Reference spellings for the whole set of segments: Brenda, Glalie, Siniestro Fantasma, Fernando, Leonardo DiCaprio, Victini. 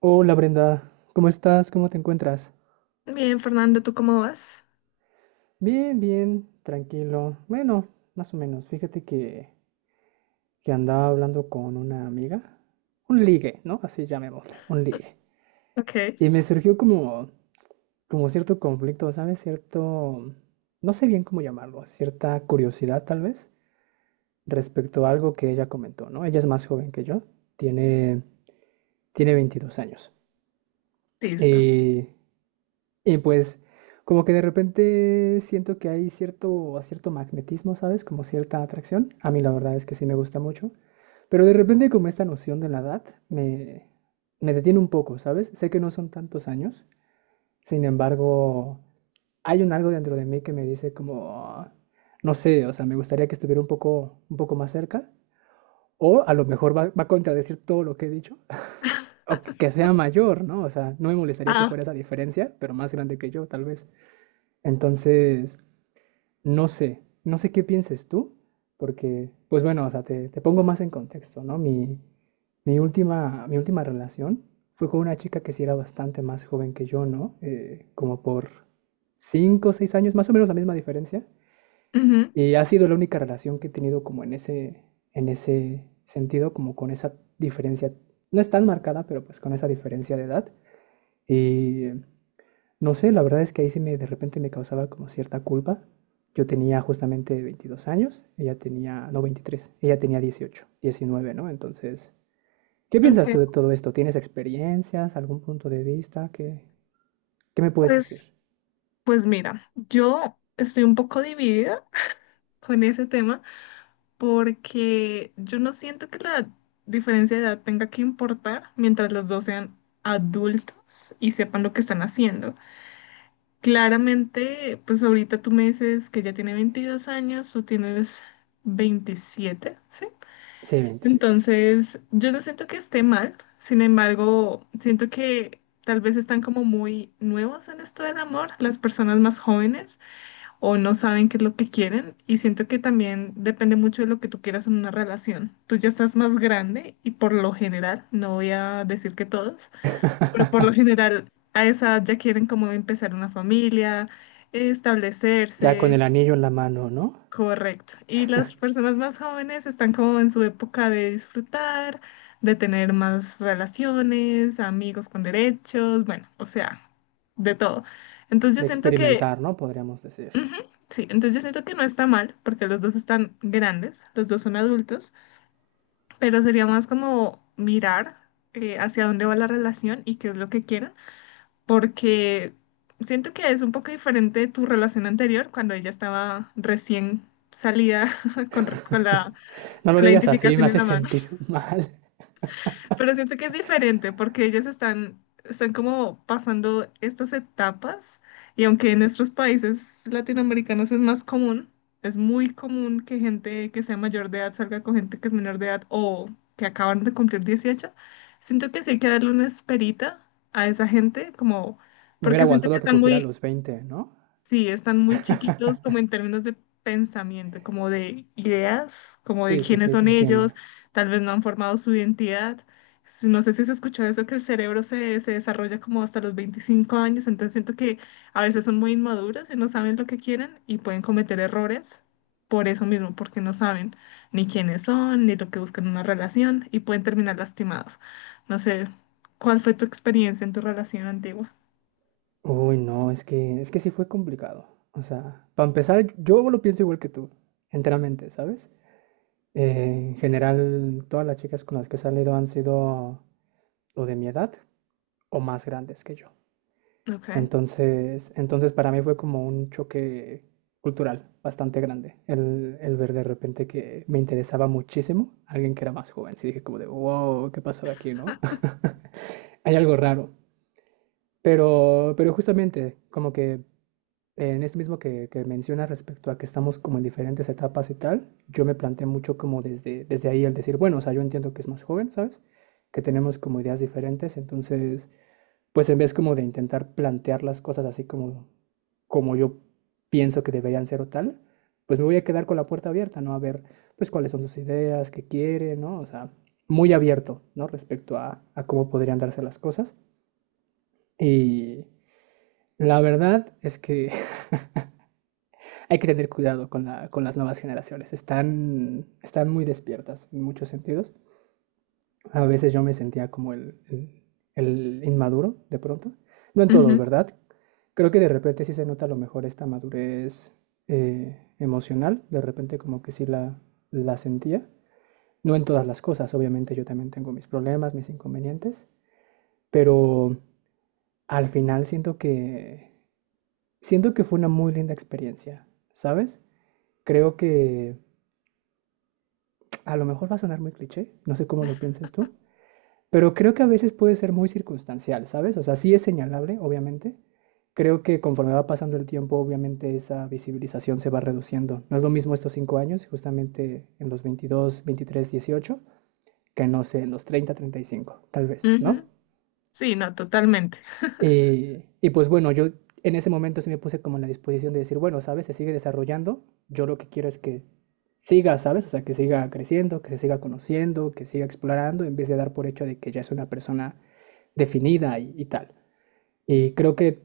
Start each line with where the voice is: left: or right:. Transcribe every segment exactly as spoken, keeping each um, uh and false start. right: Hola Brenda, ¿cómo estás? ¿Cómo te encuentras?
left: Bien, Fernando, ¿tú cómo vas?
right: Bien, bien, tranquilo. Bueno, más o menos. Fíjate que, que andaba hablando con una amiga. Un ligue, ¿no? Así llamémosle, un ligue.
left: Ok,
right: Y me surgió como, como cierto conflicto, ¿sabes? Cierto, no sé bien cómo llamarlo, cierta curiosidad tal vez respecto a algo que ella comentó, ¿no? Ella es más joven que yo, tiene, tiene veintidós años.
left: listo.
right: Y Y pues como que de repente siento que hay cierto, cierto magnetismo, ¿sabes? Como cierta atracción. A mí la verdad es que sí me gusta mucho. Pero de repente como esta noción de la edad me, me detiene un poco, ¿sabes? Sé que no son tantos años. Sin embargo, hay un algo dentro de mí que me dice como, no sé, o sea, me gustaría que estuviera un poco, un poco más cerca. O a lo mejor va, va a contradecir todo lo que he dicho. O que que sea mayor, ¿no? O sea, no me molestaría que
left: Ah,
right: fuera esa diferencia, pero más grande que yo, tal vez. Entonces, no sé, no sé qué pienses tú, porque, pues bueno, o sea, te, te pongo más en contexto, ¿no? Mi, mi última, mi última relación fue con una chica que sí era bastante más joven que yo, ¿no? Eh, como por cinco, o seis años, más o menos la misma diferencia.
left: ujú,
right: Y ha sido la única relación que he tenido como en ese, en ese sentido, como con esa diferencia, no es tan marcada, pero pues con esa diferencia de edad. Y no sé, la verdad es que ahí sí me, de repente me causaba como cierta culpa. Yo tenía justamente veintidós años, ella tenía, no veintitrés, ella tenía dieciocho, diecinueve, ¿no? Entonces, ¿qué piensas tú de
left: ok.
right: todo esto? ¿Tienes experiencias, algún punto de vista? ¿Qué, qué me puedes decir?
left: Pues, pues mira, yo estoy un poco dividida con ese tema porque yo no siento que la diferencia de edad tenga que importar mientras los dos sean adultos y sepan lo que están haciendo. Claramente, pues ahorita tú me dices que ya tiene veintidós años, tú tienes veintisiete, ¿sí?
right: Sí, veintisiete.
left: Entonces, yo no siento que esté mal, sin embargo, siento que tal vez están como muy nuevos en esto del amor, las personas más jóvenes, o no saben qué es lo que quieren, y siento que también depende mucho de lo que tú quieras en una relación. Tú ya estás más grande y por lo general, no voy a decir que todos, pero por lo general a esa edad ya quieren como empezar una familia,
right: Ya
left: establecerse.
right: con el anillo en la mano, ¿no?
left: Correcto. Y las personas más jóvenes están como en su época de disfrutar, de tener más relaciones, amigos con derechos, bueno, o sea, de todo. Entonces yo
right: De
left: siento que,
right: experimentar, ¿no? Podríamos decir.
left: sí, entonces yo siento que no está mal, porque los dos están grandes, los dos son adultos, pero sería más como mirar eh, hacia dónde va la relación y qué es lo que quieren, porque siento que es un poco diferente tu relación anterior cuando ella estaba recién salida con, con la
right: No lo
left: la
right: digas así, me
left: identificación en
right: hace
left: la mano.
right: sentir mal.
left: Pero siento que es diferente porque ellos están, están como pasando estas etapas y aunque en nuestros países latinoamericanos es más común, es muy común que gente que sea mayor de edad salga con gente que es menor de edad o que acaban de cumplir dieciocho, siento que sí hay que darle una esperita a esa gente como
right: Me hubiera
left: porque siento que
right: aguantado que
left: están
right: cumpliera
left: muy.
right: los veinte, ¿no?
left: Sí, están muy chiquitos como en términos de pensamiento, como de ideas, como de
right: Sí, sí,
left: quiénes
right: sí, te
left: son ellos,
right: entiendo.
left: tal vez no han formado su identidad. Si- No sé si se escuchó eso, que el cerebro se, se desarrolla como hasta los veinticinco años, entonces siento que a veces son muy inmaduros y no saben lo que quieren y pueden cometer errores por eso mismo, porque no saben ni quiénes son, ni lo que buscan en una relación y pueden terminar lastimados. No sé, ¿cuál fue tu experiencia en tu relación antigua?
right: Uy, no, es que, es que sí fue complicado. O sea, para empezar, yo lo pienso igual que tú, enteramente, ¿sabes? Eh, en general, todas las chicas con las que he salido han sido o de mi edad o más grandes que yo.
left: Ok.
right: Entonces, entonces para mí fue como un choque cultural bastante grande el, el ver de repente que me interesaba muchísimo alguien que era más joven. Sí dije como de, wow, ¿qué pasó aquí, no? Hay algo raro. Pero, pero justamente, como que en esto mismo que, que mencionas respecto a que estamos como en diferentes etapas y tal, yo me planteé mucho como desde, desde ahí el decir, bueno, o sea, yo entiendo que es más joven, ¿sabes? Que tenemos como ideas diferentes, entonces, pues en vez como de intentar plantear las cosas así como, como yo pienso que deberían ser o tal, pues me voy a quedar con la puerta abierta, ¿no? A ver, pues cuáles son sus ideas, qué quiere, ¿no? O sea, muy abierto, ¿no? Respecto a, a cómo podrían darse las cosas. Y la verdad es que hay que tener cuidado con, la, con las nuevas generaciones. Están, están muy despiertas en muchos sentidos. A veces yo me sentía como el, el, el inmaduro de pronto. No en todo,
left: Ujú,
right: ¿verdad? Creo que de repente sí se nota a lo mejor esta madurez eh, emocional. De repente como que sí la, la sentía. No en todas las cosas, obviamente yo también tengo mis problemas, mis inconvenientes, pero al final siento que siento que fue una muy linda experiencia, ¿sabes? Creo que a lo mejor va a sonar muy cliché, no sé cómo lo pienses tú, pero creo que a veces puede ser muy circunstancial, ¿sabes? O sea, sí es señalable, obviamente. Creo que conforme va pasando el tiempo, obviamente esa visibilización se va reduciendo. No es lo mismo estos cinco años, justamente en los veintidós, veintitrés, dieciocho, que no sé, en los treinta, treinta y cinco, tal vez, ¿no?
left: ujú. Sí, no, totalmente.
right: Y, y pues bueno, yo en ese momento sí me puse como en la disposición de decir, bueno, ¿sabes? Se sigue desarrollando. Yo lo que quiero es que siga, ¿sabes? O sea, que siga creciendo, que se siga conociendo, que siga explorando, en vez de dar por hecho de que ya es una persona definida y, y tal. Y creo que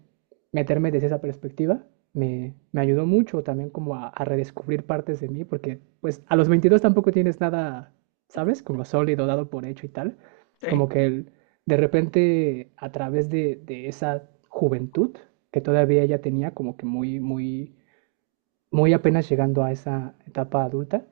right: meterme desde esa perspectiva me, me ayudó mucho también como a, a redescubrir partes de mí, porque pues a los veintidós tampoco tienes nada, ¿sabes? Como sólido, dado por hecho y tal.
left: Sí.
right: Como que el- de repente a través de, de esa juventud que todavía ella tenía, como que muy, muy muy apenas llegando a esa etapa adulta,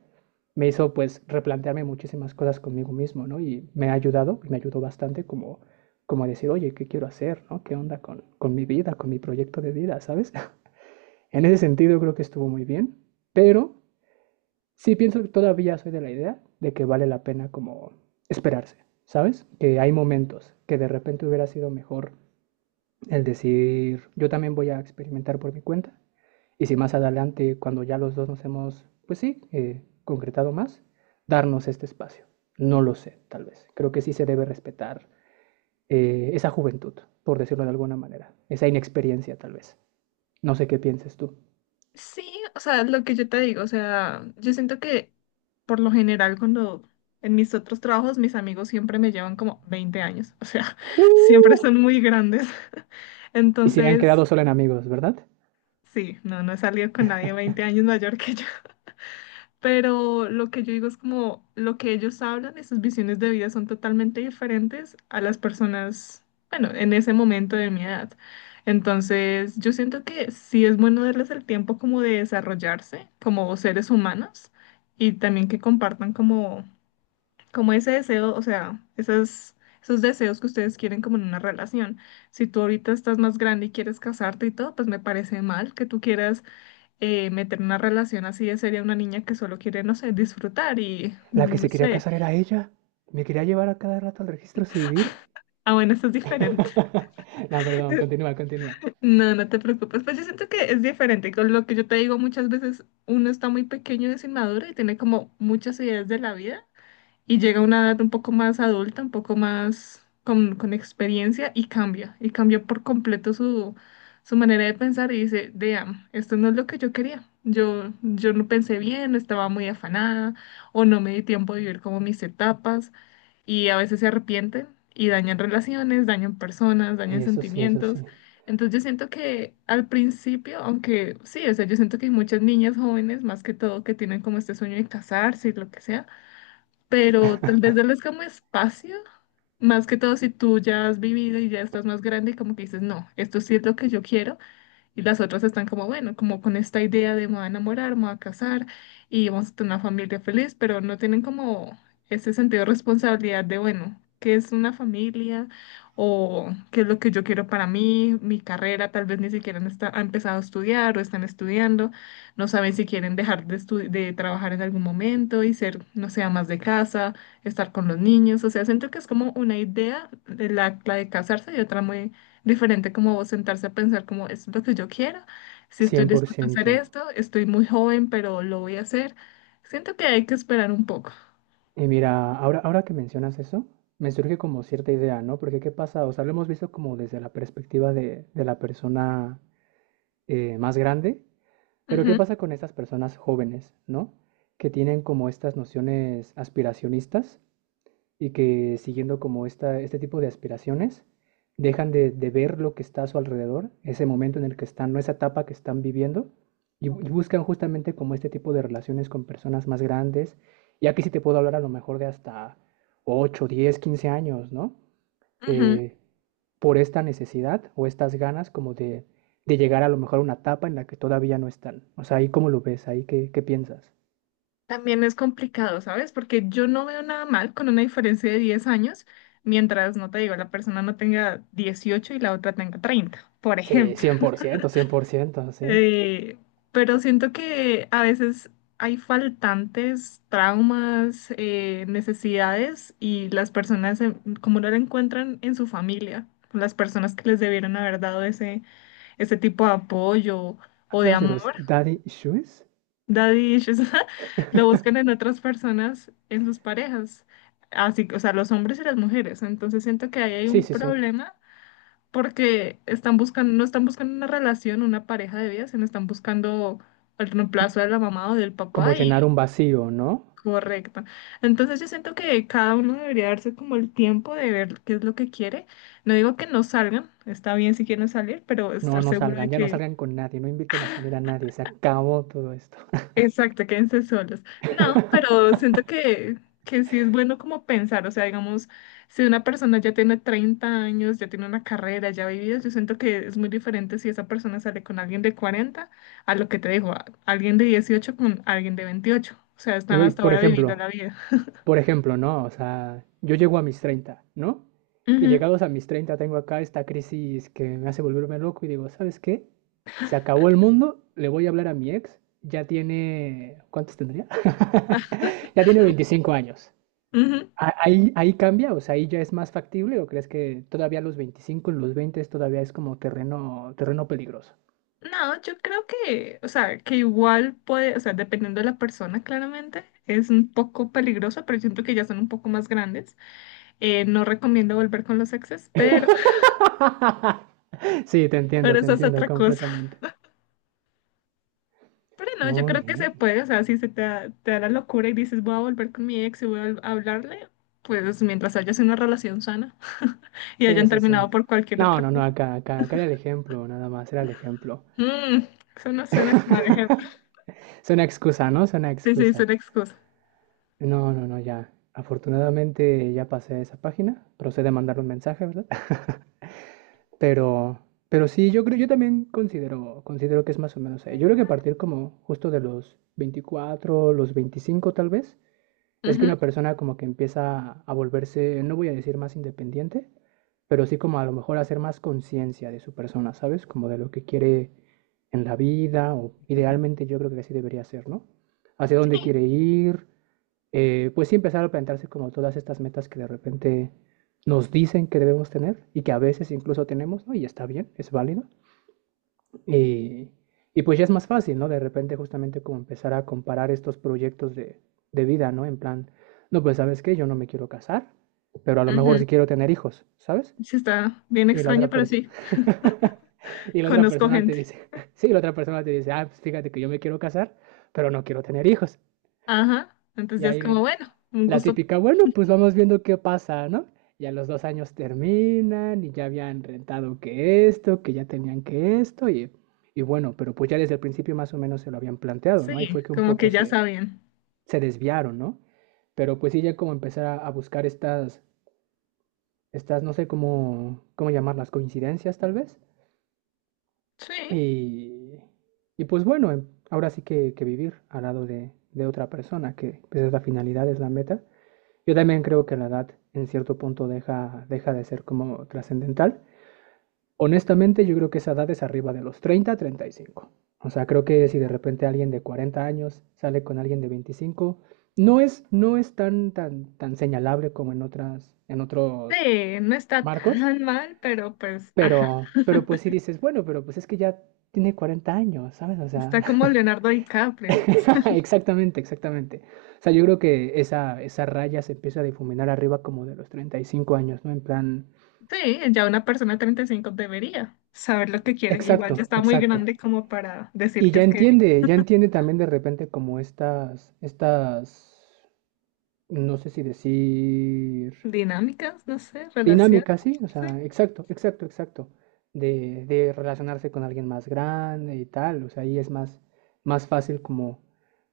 right: me hizo pues replantearme muchísimas cosas conmigo mismo, ¿no? Y me ha ayudado, y me ayudó bastante como, como a decir, oye, ¿qué quiero hacer, ¿no? ¿Qué onda con, con mi vida, con mi proyecto de vida, ¿sabes? En ese sentido creo que estuvo muy bien, pero sí pienso que todavía soy de la idea de que vale la pena como esperarse, ¿sabes? Que hay momentos que de repente hubiera sido mejor el decir, yo también voy a experimentar por mi cuenta. Y si más adelante, cuando ya los dos nos hemos, pues sí, eh, concretado más, darnos este espacio. No lo sé, tal vez. Creo que sí se debe respetar eh, esa juventud, por decirlo de alguna manera. Esa inexperiencia, tal vez. No sé qué pienses tú.
left: Sí, o sea, lo que yo te digo, o sea, yo siento que por lo general cuando en mis otros trabajos mis amigos siempre me llevan como veinte años, o sea, siempre
right: ¡Uh!
left: son muy grandes.
right: Y se han
left: Entonces,
right: quedado solo en amigos, ¿verdad?
left: sí, no, no he salido con nadie veinte años mayor que yo. Pero lo que yo digo es como lo que ellos hablan y sus visiones de vida son totalmente diferentes a las personas, bueno, en ese momento de mi edad. Entonces, yo siento que sí es bueno darles el tiempo como de desarrollarse como seres humanos y también que compartan como, como, ese deseo, o sea, esas, esos deseos que ustedes quieren como en una relación. Si tú ahorita estás más grande y quieres casarte y todo, pues me parece mal que tú quieras eh, meter una relación así ya sería una niña que solo quiere, no sé, disfrutar y
right: La
left: mm,
right: que
left: no
right: se quería
left: sé.
right: casar era ella. Me quería llevar a cada rato al registro civil.
left: Ah, bueno, esto es diferente.
right: No, perdón, continúa, continúa.
left: No, no te preocupes. Pues yo siento que es diferente. Con lo que yo te digo muchas veces, uno está muy pequeño y es inmaduro y tiene como muchas ideas de la vida. Y llega a una edad un poco más adulta, un poco más con, con experiencia y cambia, y cambia por completo su, su manera de pensar y dice, damn, esto no es lo que yo quería. Yo, yo no pensé bien, no estaba muy afanada o no me di tiempo de vivir como mis etapas y a veces se arrepienten y dañan relaciones, dañan personas, dañan
right: Eso sí, eso
left: sentimientos.
right: sí.
left: Entonces yo siento que al principio, aunque sí, o sea, yo siento que hay muchas niñas jóvenes, más que todo, que tienen como este sueño de casarse y lo que sea, pero tal vez darles como espacio, más que todo si tú ya has vivido y ya estás más grande y como que dices, no, esto sí es lo que yo quiero, y las otras están como, bueno, como con esta idea de me voy a enamorar, me voy a casar y vamos a tener una familia feliz, pero no tienen como ese sentido de responsabilidad de, bueno, qué es una familia o qué es lo que yo quiero para mí, mi carrera, tal vez ni siquiera han esta- han empezado a estudiar o están estudiando, no saben si quieren dejar de, estu- de trabajar en algún momento y ser, no sé, más de casa, estar con los niños, o sea, siento que es como una idea de la, la de casarse y otra muy diferente como sentarse a pensar como es lo que yo quiero, si estoy
right: cien por
left: dispuesto a hacer
right: ciento
left: esto, estoy muy joven, pero lo voy a hacer. Siento que hay que esperar un poco.
right: Y mira, ahora, ahora que mencionas eso, me surge como cierta idea, ¿no? Porque ¿qué pasa? O sea, lo hemos visto como desde la perspectiva de, de la persona eh, más grande, pero ¿qué
left: Ujú,
right: pasa con estas personas jóvenes, ¿no? Que tienen como estas nociones aspiracionistas y que siguiendo como esta, este tipo de aspiraciones, dejan de, de ver lo que está a su alrededor, ese momento en el que están, no esa etapa que están viviendo, y, bu- y buscan justamente como este tipo de relaciones con personas más grandes, y aquí sí te puedo hablar a lo mejor de hasta ocho diez quince años, ¿no?
left: ujú.
right: Eh, por esta necesidad o estas ganas como de, de llegar a lo mejor a una etapa en la que todavía no están. O sea, ahí cómo lo ves, ahí qué, qué piensas.
left: También es complicado, ¿sabes? Porque yo no veo nada mal con una diferencia de diez años, mientras, no te digo, la persona no tenga dieciocho y la otra tenga treinta por
right: Sí, cien
left: ejemplo.
right: cien por ciento, cien por ciento sí.
left: Eh, pero siento que a veces hay faltantes, traumas, eh, necesidades y las personas eh, como no la encuentran en su familia, las personas que les debieron haber dado ese, ese, tipo de apoyo o de
right: ¿Hablas de los
left: amor,
right: daddy issues?
left: daddy issues, lo buscan en otras personas, en sus parejas, así, que, o sea, los hombres y las mujeres. Entonces siento que ahí hay
right: Sí,
left: un
right: sí, sí.
left: problema porque están buscando, no están buscando una relación, una pareja de vida, sino están buscando el reemplazo de la mamá o del
right: Como
left: papá y.
right: llenar un vacío, ¿no?
left: Correcto. Entonces yo siento que cada uno debería darse como el tiempo de ver qué es lo que quiere. No digo que no salgan, está bien si quieren salir, pero
right: No,
left: estar
right: no
left: seguro de
right: salgan, ya no
left: que.
right: salgan con nadie, no inviten a salir a nadie, se acabó todo esto.
left: Exacto, quédense solos. No, pero siento que, que sí es bueno como pensar, o sea, digamos, si una persona ya tiene treinta años, ya tiene una carrera, ya ha vivido, yo siento que es muy diferente si esa persona sale con alguien de cuarenta a lo que te digo, a- alguien de dieciocho con alguien de veintiocho. O sea, están
right: Y
left: hasta
right: por
left: ahora viviendo
right: ejemplo,
left: la vida.
right: por ejemplo, ¿no? O sea, yo llego a mis treinta, ¿no? Y
left: Ujú,
right: llegados a mis treinta tengo acá esta crisis que me hace volverme loco y digo, ¿sabes qué? Se acabó el mundo, le voy a hablar a mi ex, ya tiene, ¿cuántos tendría? ya tiene veinticinco años.
left: ujú.
right: Ah, ¿Ahí, ahí cambia? O sea, ¿ahí, ya es más factible o crees que todavía a los veinticinco, en los veinte todavía es como terreno, terreno peligroso?
left: No, yo creo que, o sea, que igual puede, o sea, dependiendo de la persona, claramente, es un poco peligroso, pero siento que ya son un poco más grandes. Eh, no recomiendo volver con los exes, pero,
right: Sí, te entiendo,
left: pero
right: te
left: eso es
right: entiendo
left: otra cosa.
right: completamente.
left: Pero no, yo
right: Muy
left: creo que se
right: bien.
left: puede, o sea, si se te da, te da la locura y dices voy a volver con mi ex y voy a vol- a hablarle, pues mientras haya sido una relación sana y
right: Sí,
left: hayan
right: sí, sí.
left: terminado por cualquier
right: No,
left: otra
right: no, no,
left: cosa.
right: acá, acá, acá era el ejemplo, nada más, era el ejemplo.
left: Mm, eso no suena como al ejemplo.
right: Es una excusa, ¿no? Es una
left: Sí, sí, es
right: excusa.
left: una excusa.
right: No, no, no, ya. Afortunadamente ya pasé esa página. Procede a mandar un mensaje, ¿verdad? Pero, pero sí, yo creo, yo también considero, considero que es más o menos ahí. Yo creo que a partir como justo de los veinticuatro los veinticinco tal vez, es que
left: Ujú,
right: una persona como que empieza a volverse, no voy a decir más independiente, pero sí como a lo mejor hacer más conciencia de su persona, ¿sabes? Como de lo que quiere en la vida, o idealmente yo creo que así debería ser, ¿no? Hacia
left: sí,
right: dónde quiere ir, eh, pues sí empezar a plantearse como todas estas metas que de repente nos dicen que debemos tener y que a veces incluso tenemos, ¿no? Y está bien, es válido. Y, y pues ya es más fácil, ¿no? De repente justamente como empezar a comparar estos proyectos de, de vida, ¿no? En plan, no, pues sabes qué, yo no me quiero casar, pero a lo mejor
left: ujú.
right: sí quiero tener hijos, ¿sabes?
left: Sí, está bien
right: Y la
left: extraño,
right: otra
left: pero
right: persona...
left: sí,
right: y la otra
left: conozco
right: persona te
left: gente.
right: dice, sí, la otra persona te dice, ah, pues fíjate que yo me quiero casar, pero no quiero tener hijos.
left: Ajá, entonces
right: Y
left: ya es como,
right: ahí
left: bueno, un
right: la
left: gusto.
right: típica, bueno, pues vamos viendo qué pasa, ¿no? Y a los dos años terminan y ya habían rentado que esto, que ya tenían que esto y, y bueno, pero pues ya desde el principio más o menos se lo habían planteado, ¿no? Y
left: Sí,
right: fue que un
left: como
right: poco
left: que ya
right: se,
left: sabían.
right: se desviaron, ¿no? Pero pues sí, ya como empezar a, a buscar estas, estas, no sé cómo, cómo llamarlas, coincidencias tal vez.
left: Sí,
right: Y, y pues bueno, em, ahora sí que, que vivir al lado de, de otra persona, que pues, es la finalidad, es la meta. Yo también creo que la edad en cierto punto deja, deja de ser como trascendental. Honestamente, yo creo que esa edad es arriba de los treinta treinta y cinco. O sea, creo que si de repente alguien de cuarenta años sale con alguien de veinticinco, no es, no es tan, tan, tan señalable como en, otras, en otros
left: sí, no está
right: marcos,
left: tan mal, pero pues, ah.
right: pero, pero pues si dices, bueno, pero pues es que ya tiene cuarenta años, ¿sabes? O sea,
left: Está como Leonardo DiCaprio.
right: Exactamente, exactamente. O sea, yo creo que esa, esa raya se empieza a difuminar arriba como de los treinta y cinco años, ¿no? En plan,
left: Sí, ya una persona de treinta y cinco debería saber lo que quiere. Igual ya
right: exacto,
left: está muy
right: exacto.
left: grande como para decir
right: Y
left: que
right: ya
left: es que.
right: entiende, ya entiende también de repente como estas, estas, no sé si decir,
left: Dinámicas, no sé, relación.
right: dinámicas, ¿sí? O
left: Sí,
right: sea, exacto, exacto, exacto. De, de relacionarse con alguien más grande y tal. O sea, ahí es más, más fácil como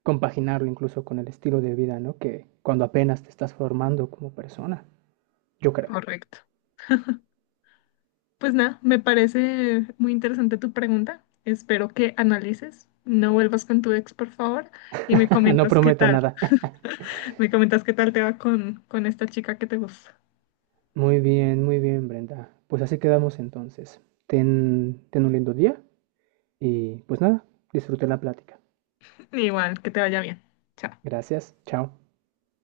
right: compaginarlo incluso con el estilo de vida, ¿no? Que cuando apenas te estás formando como persona. Yo creo.
left: correcto. Pues nada, me parece muy interesante tu pregunta. Espero que analices. No vuelvas con tu ex, por favor, y me
right: No
left: comentas qué
right: prometo
left: tal.
right: nada.
left: Me comentas qué tal te va con, con esta chica que te gusta.
right: Muy bien, muy bien, Brenda. Pues así quedamos entonces. Ten, ten un lindo día y pues nada, disfruté la plática.
left: Igual, que te vaya bien. Chao.
right: Gracias, chao.